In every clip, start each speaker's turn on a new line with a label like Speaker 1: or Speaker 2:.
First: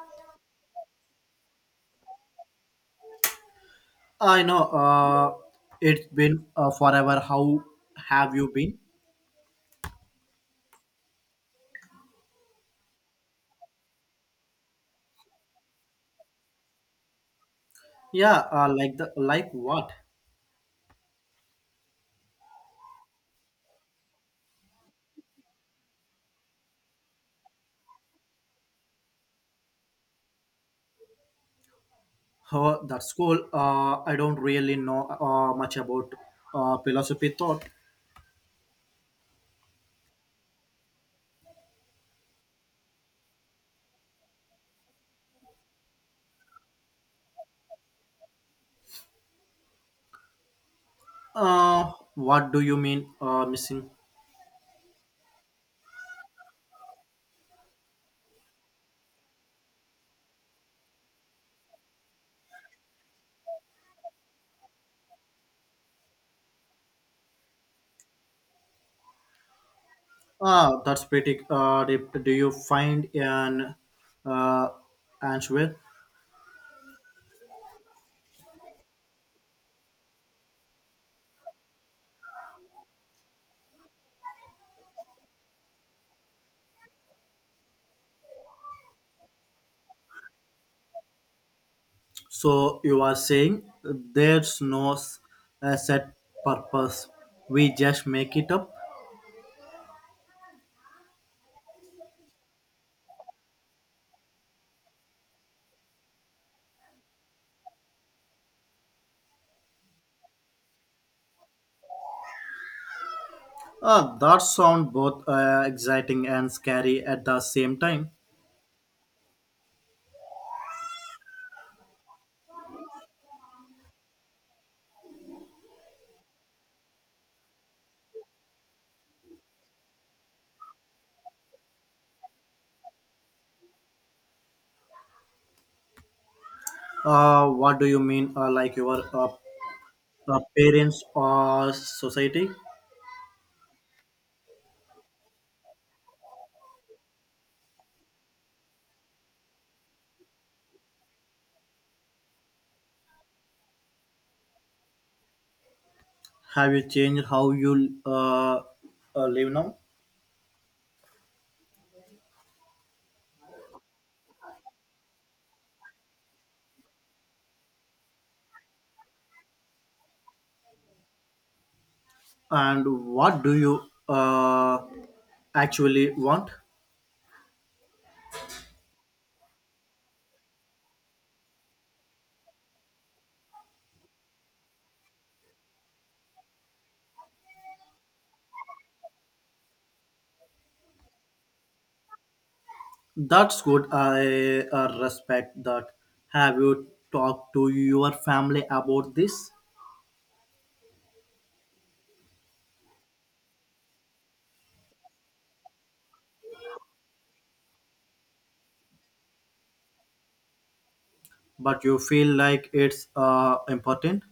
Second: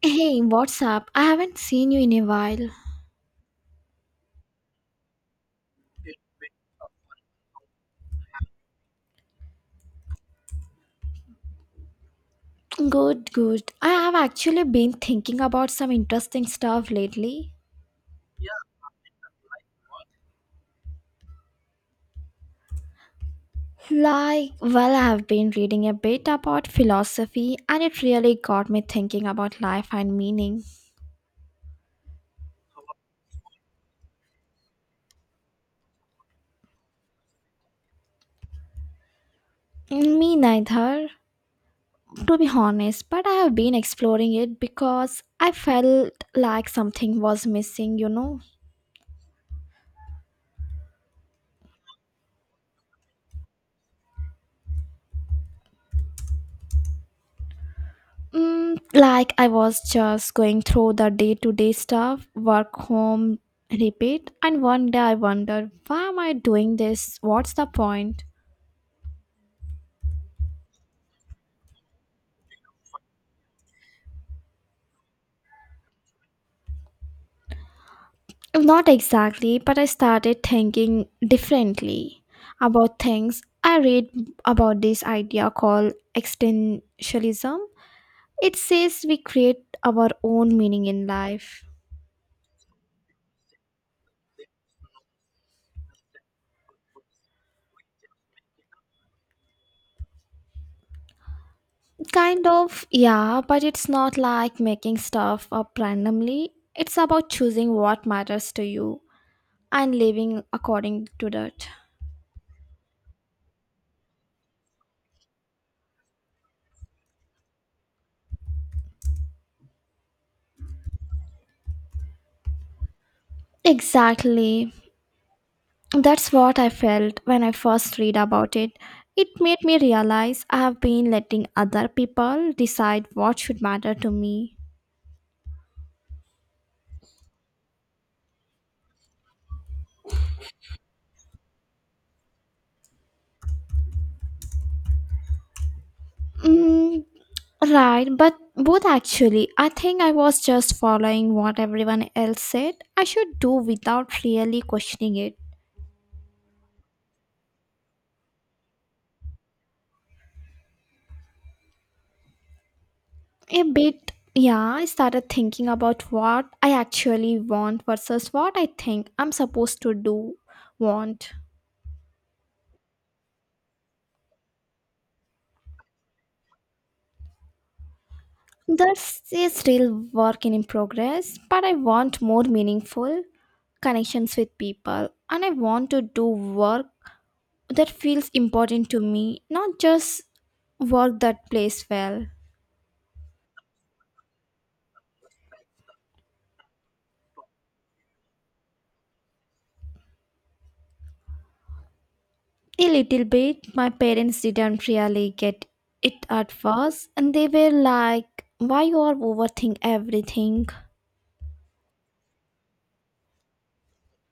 Speaker 1: Hey, what's up? I haven't seen you in a while.
Speaker 2: I know, it's been forever. How have you been?
Speaker 1: Good, good. I have actually been thinking about some interesting stuff lately.
Speaker 2: Yeah, like the what?
Speaker 1: Like, well, I have been reading a bit about philosophy and it really got me thinking about life and meaning.
Speaker 2: How that school? I don't really know much about philosophy thought.
Speaker 1: Me neither, to be honest, but I have been exploring it because I felt like something was missing, you know?
Speaker 2: What do you mean missing?
Speaker 1: Mm, like I was just going through the day to day stuff, work, home, repeat, and one day I wondered, why am I doing this? What's the point?
Speaker 2: Ah, that's pretty deep. Do you find an uh, answer?
Speaker 1: Not exactly, but I started thinking differently about things. I read about this idea called existentialism. It says we create our own meaning in life.
Speaker 2: So you are saying there's no s- set purpose. We just make it up.
Speaker 1: Kind of, yeah, but it's not like making stuff up randomly. It's about choosing what matters to you and living according to that.
Speaker 2: That sound both exciting and scary at the same time.
Speaker 1: Exactly. That's what I felt when I first read about it. It made me realize I have been letting other people decide what should matter to me.
Speaker 2: What do you mean, like your parents or society?
Speaker 1: Mm, right, but both actually. I think I was just following what everyone else said I should do without really questioning it.
Speaker 2: Have you changed how you live now?
Speaker 1: A bit, yeah. I started thinking about what I actually want versus what I think I'm supposed to do want.
Speaker 2: And what do you uh, actually want?
Speaker 1: That's is still work in progress, but I want more meaningful connections with people and I want to do work that feels important to me, not just work that plays well.
Speaker 2: That's good. I respect that. Have you talked to your family about this?
Speaker 1: A little bit, my parents didn't really get it at first, and they were like, why you are overthink everything?
Speaker 2: But you feel like it's important?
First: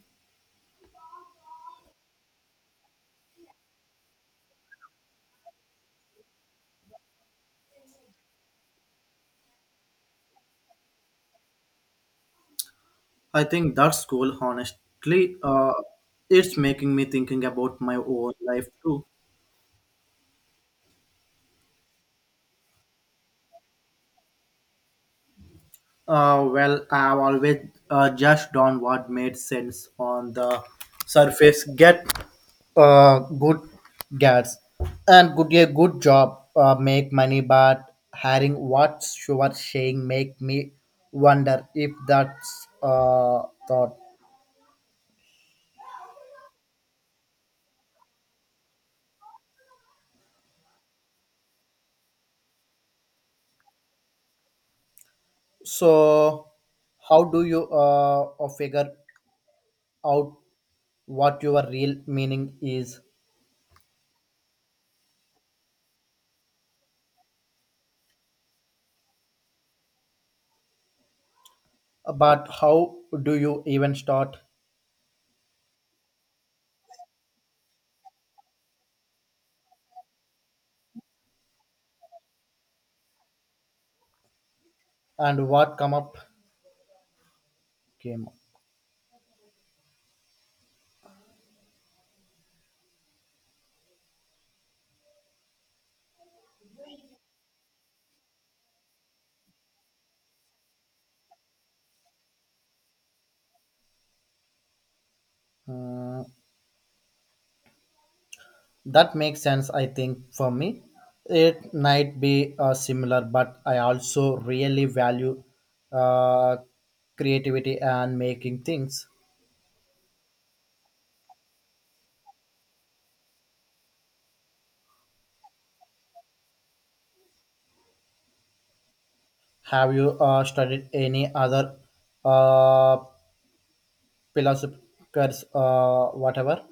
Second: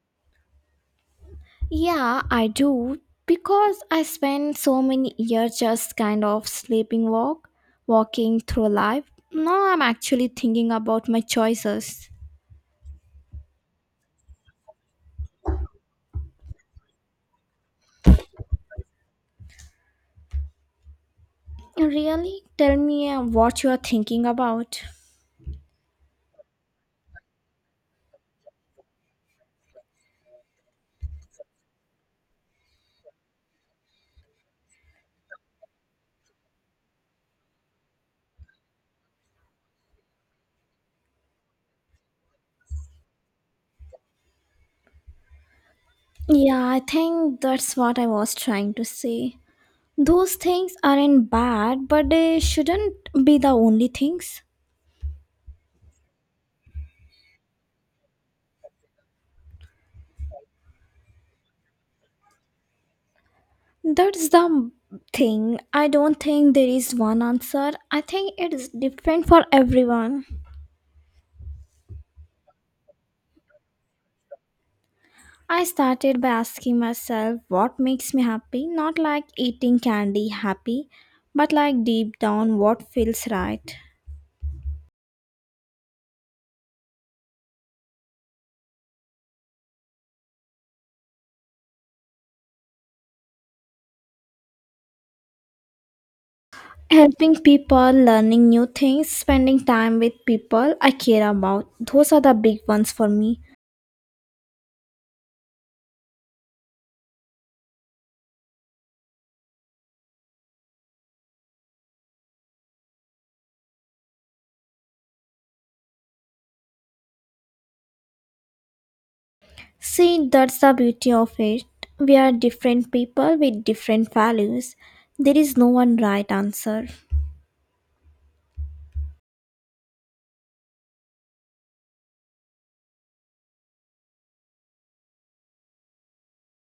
Speaker 1: Yeah, I do because I spent so many years just kind of sleeping walk, walking through life. Now I'm actually thinking about my choices.
Speaker 2: I think that's cool. Honestly, it's making me thinking about my own life too.
Speaker 1: Really? Tell me what you are thinking about.
Speaker 2: Well, I've always just done what made sense on the surface. Get good gas and good a good job. Make money, but hearing what you are saying make me wonder if that's thought.
Speaker 1: Yeah, I think that's what I was trying to say. Those things aren't bad, but they shouldn't be the only things.
Speaker 2: So, how do you figure out what your real meaning is?
Speaker 1: That's the thing. I don't think there is one answer. I think it is different for everyone.
Speaker 2: But how do you even start?
Speaker 1: I started by asking myself what makes me happy, not like eating candy happy, but like deep down what feels right.
Speaker 2: And what come up came up.
Speaker 1: Helping people, learning new things, spending time with people I care about, those are the big ones for me.
Speaker 2: Uh, that makes sense. I think for me it might be similar, but I also really value uh, creativity and making things.
Speaker 1: See, that's the beauty of it. We are different people with different values. There is no one right answer.
Speaker 2: Have you studied any other uh, philosophers, whatever?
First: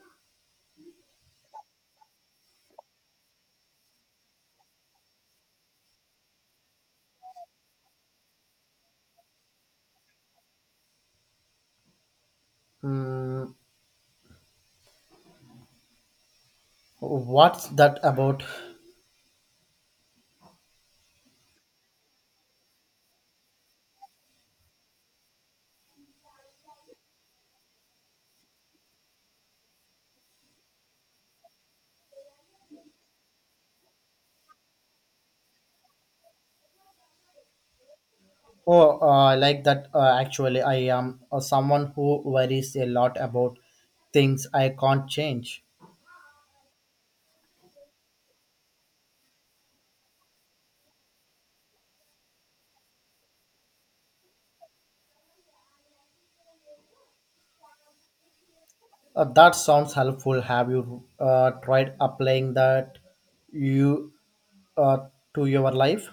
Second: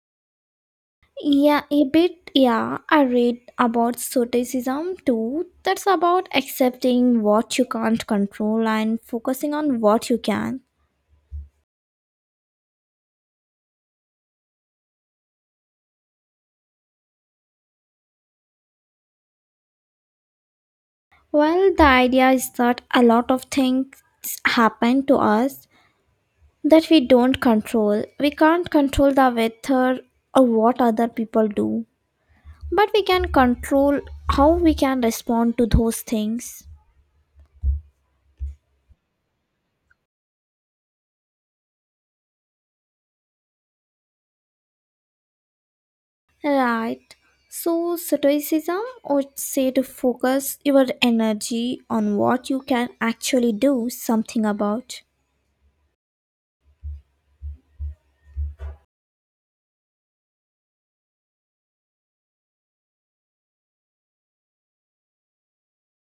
Speaker 1: Yeah, a bit. Yeah, I read about stoicism too. That's about accepting what you can't control and focusing on what you can.
Speaker 2: Hmm, what's that about?
Speaker 1: Well, the idea is that a lot of things happen to us that we don't control. We can't control the weather or what other people do, but we can control how we can respond to those things.
Speaker 2: Oh, I like that. Actually, I am someone who worries a lot about things I can't change.
Speaker 1: Right. So, stoicism would say to focus your energy on what you can actually do something about.
Speaker 2: That sounds helpful. Have you tried applying that you uh, to your life?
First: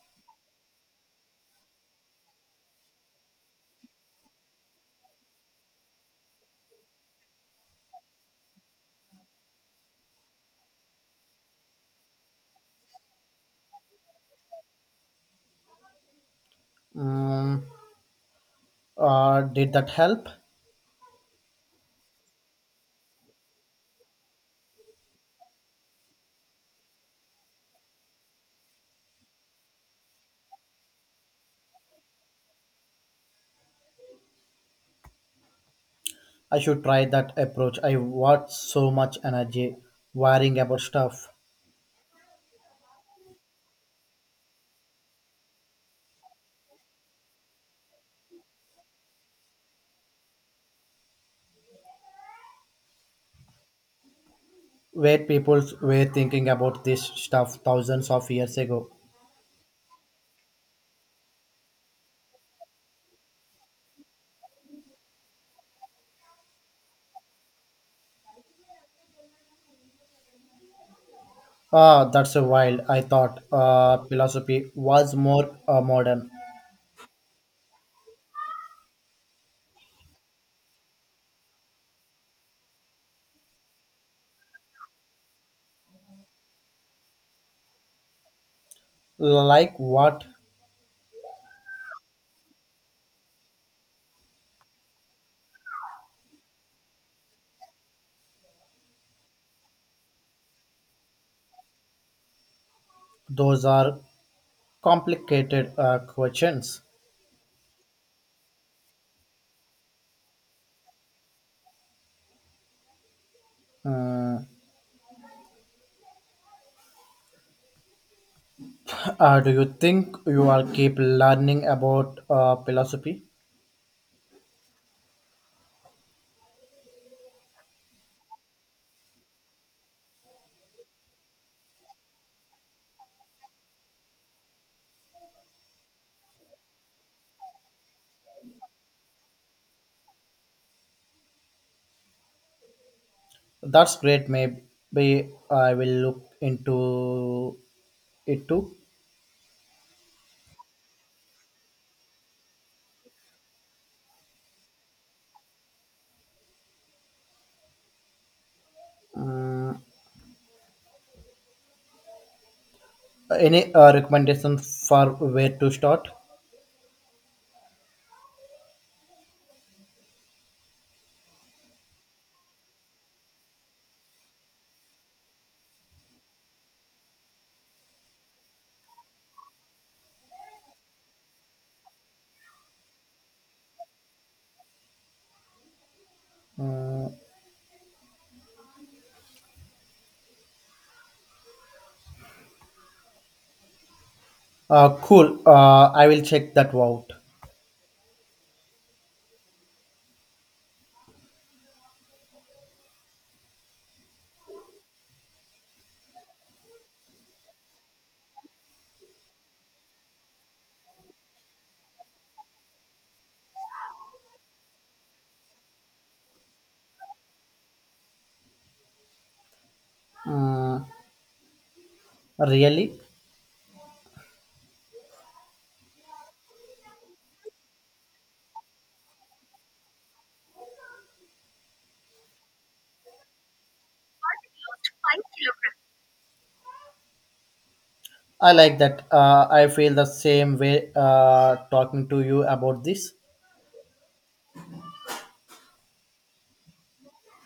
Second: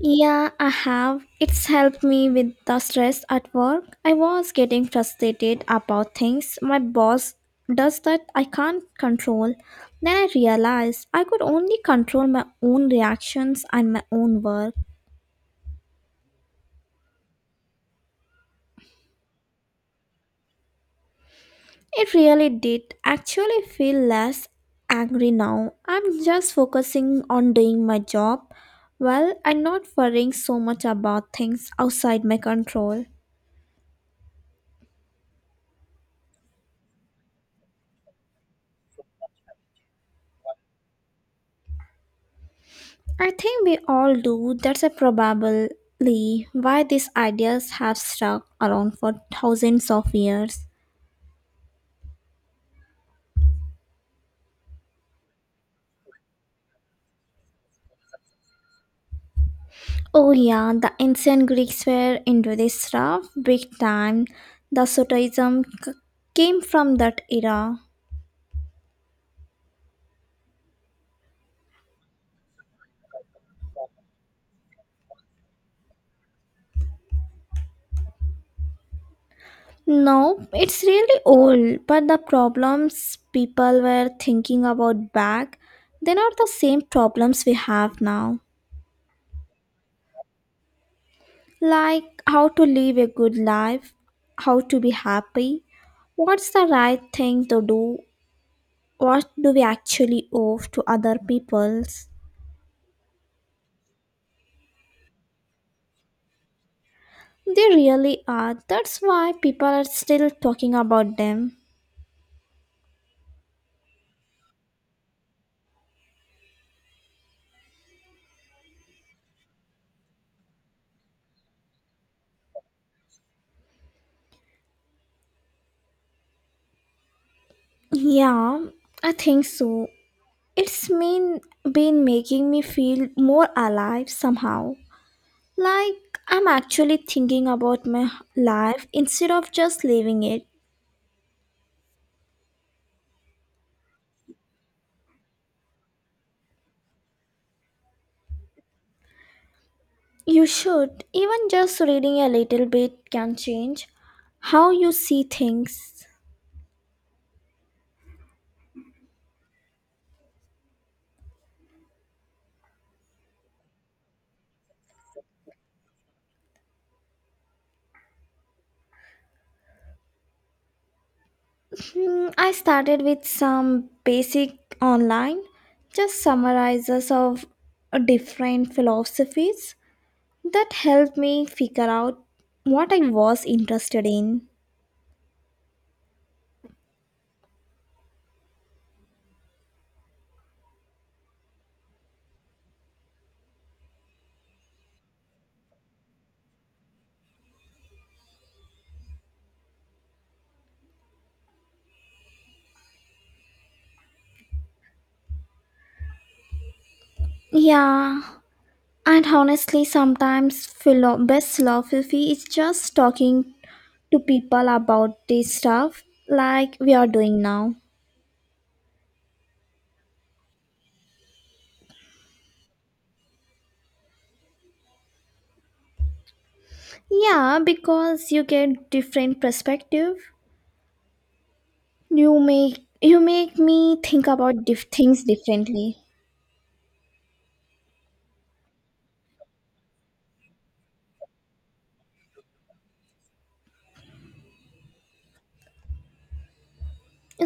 Speaker 1: Yeah, I have. It's helped me with the stress at work. I was getting frustrated about things my boss does that I can't control. Then I realized I could only control my own reactions and my own work.
Speaker 2: Mm, did that help?
Speaker 1: It really did actually feel less angry now. I'm just focusing on doing my job well and not worrying so much about things outside my control.
Speaker 2: I should try that approach. I watch so much energy worrying about stuff.
Speaker 1: I think we all do. That's a probably why these ideas have stuck around for thousands of years.
Speaker 2: Where people were thinking about this stuff thousands of years ago?
Speaker 1: Oh yeah, the ancient Greeks were into this stuff big time. The came from that era.
Speaker 2: Ah, that's a wild. I thought philosophy was more modern.
Speaker 1: No, it's really old, but the problems people were thinking about back, they're not the same problems we have now.
Speaker 2: Like what?
Speaker 1: Like how to live a good life, how to be happy, what's the right thing to do, what do we actually owe to other peoples.
Speaker 2: Those are complicated questions.
Speaker 1: They really are. That's why people are still talking about them.
Speaker 2: Mm, do you think you will keep learning about philosophy?
Speaker 1: Yeah, I think so. It's mean, been making me feel more alive somehow. Like I'm actually thinking about my life instead of just living it.
Speaker 2: That's great. Maybe I will look into it too.
Speaker 1: You should. Even just reading a little bit can change how you see things.
Speaker 2: Mm, any recommendation for where to start?
Speaker 1: Hmm, I started with some basic online, just summarizes of different philosophies that helped me figure out what I was interested in.
Speaker 2: Mm, cool. I will check that out.
Speaker 1: Yeah, and honestly, sometimes best philosophy is just talking to people about this stuff like we are doing now.
Speaker 2: Mm, really?
Speaker 1: Yeah, because you get different perspective. You make me think about things differently.
Speaker 2: I like that. I feel the same way talking to you about this.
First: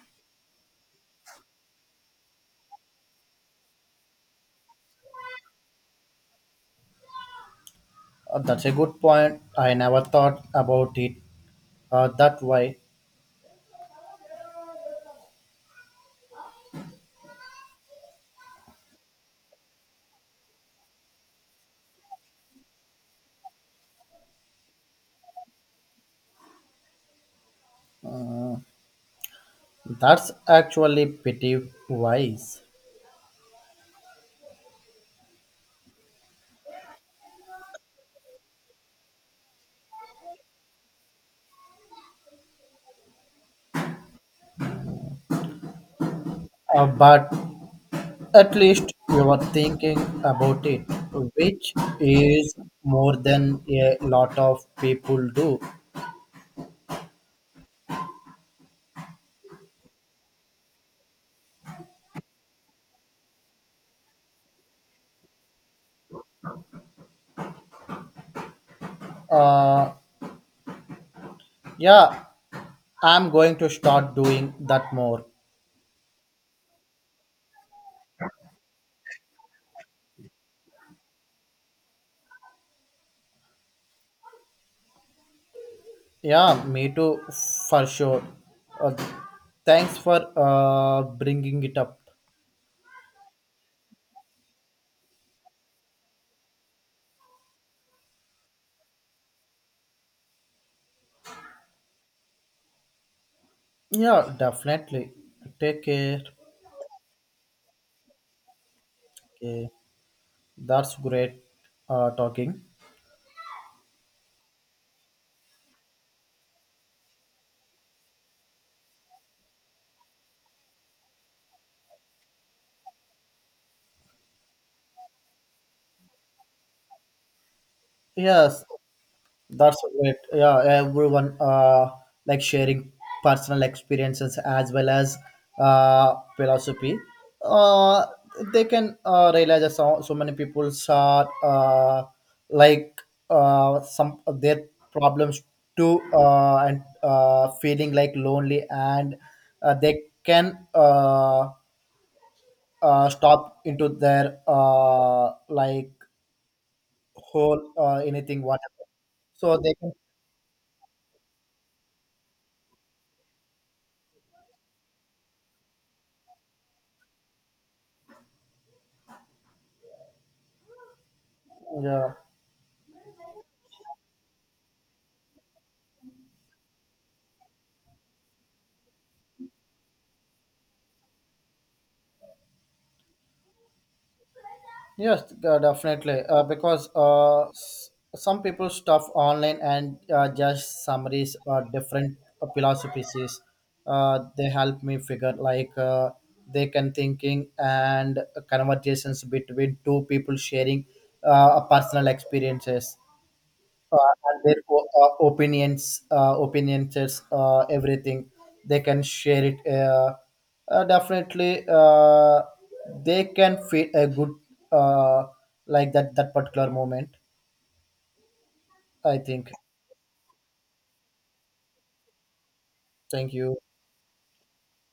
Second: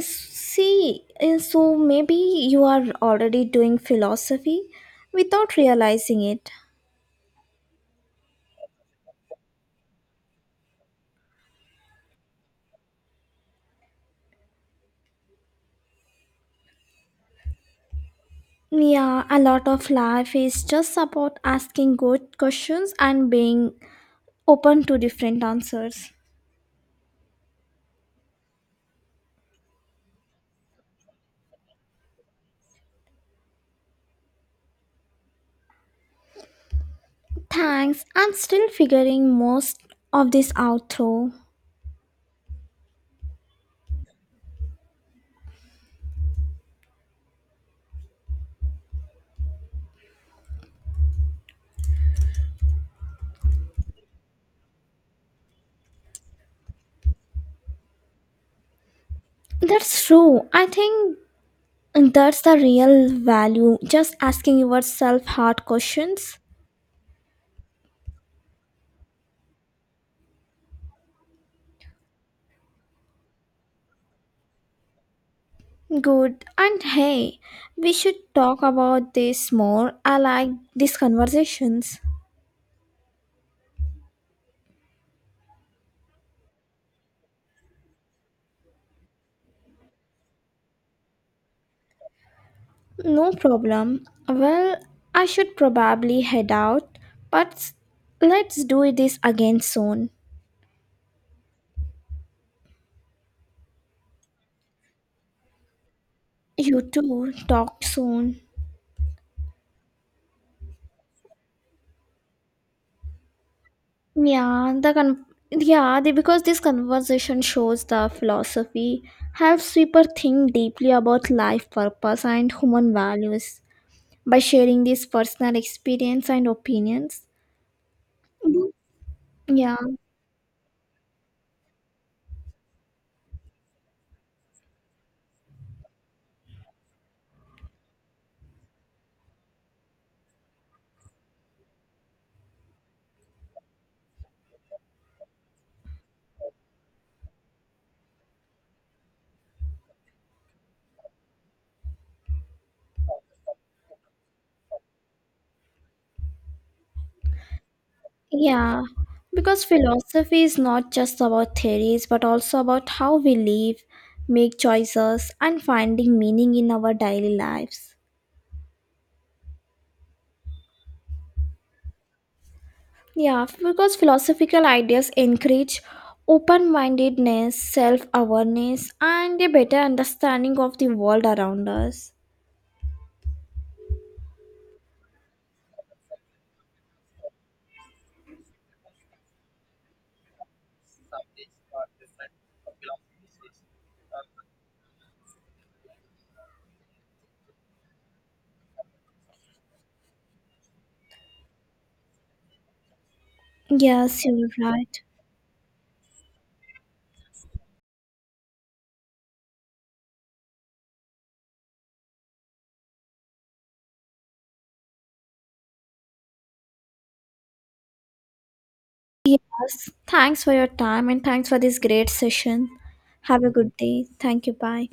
Speaker 1: See, so maybe you are already doing philosophy without realizing it.
Speaker 2: That's a good point. I never thought about it that way.
Speaker 1: Yeah, a lot of life is just about asking good questions and being open to different answers.
Speaker 2: That's actually pretty wise.
Speaker 1: Thanks, I'm still figuring most of this out though.
Speaker 2: But at least you are thinking about it, which is more than a lot of people do.
Speaker 1: That's true. I think that's the real value, just asking yourself hard questions.
Speaker 2: Uh, yeah, I'm going to start doing that more.
Speaker 1: Good. And hey, we should talk about this more. I like these conversations.
Speaker 2: Yeah, me too, for sure. Uh, Thanks for bringing it up.
Speaker 1: No problem. Well, I should probably head out, but let's do this again soon.
Speaker 2: Yeah, definitely. Take care.
Speaker 1: You too. Talk soon.
Speaker 2: Okay, that's great talking.
Speaker 1: Yeah, the con- yeah, because this conversation shows the philosophy helps people think deeply about life purpose and human values by sharing these personal experience and opinions.
Speaker 2: Yes.
Speaker 1: Mhm. Yeah,
Speaker 2: That's great. Yeah, everyone like sharing personal experiences as well as philosophy. Uh, they can realize that so many people are like some of their problems too, and feeling like lonely, and they can stop into their like whole, anything
Speaker 1: yeah,
Speaker 2: whatever. So
Speaker 1: because
Speaker 2: they can,
Speaker 1: philosophy is not just about theories but also about how we live, make choices, and finding meaning in our daily lives.
Speaker 2: yeah.
Speaker 1: Yeah, because philosophical ideas encourage open mindedness, self awareness, and a better understanding of the world around us.
Speaker 2: Yes, definitely. Because some people stuff online, and just summaries or different philosophies. They help me figure like they can thinking and conversations between two people sharing personal experiences
Speaker 1: Yes,
Speaker 2: and
Speaker 1: you're
Speaker 2: their
Speaker 1: right.
Speaker 2: opinions, everything. They can share it. Definitely, they can feel a good, uh, like that particular moment, I think.
Speaker 1: Yes, thanks for your time and thanks for this great session.
Speaker 2: Thank
Speaker 1: Have a
Speaker 2: you.
Speaker 1: good day. Thank you. Bye.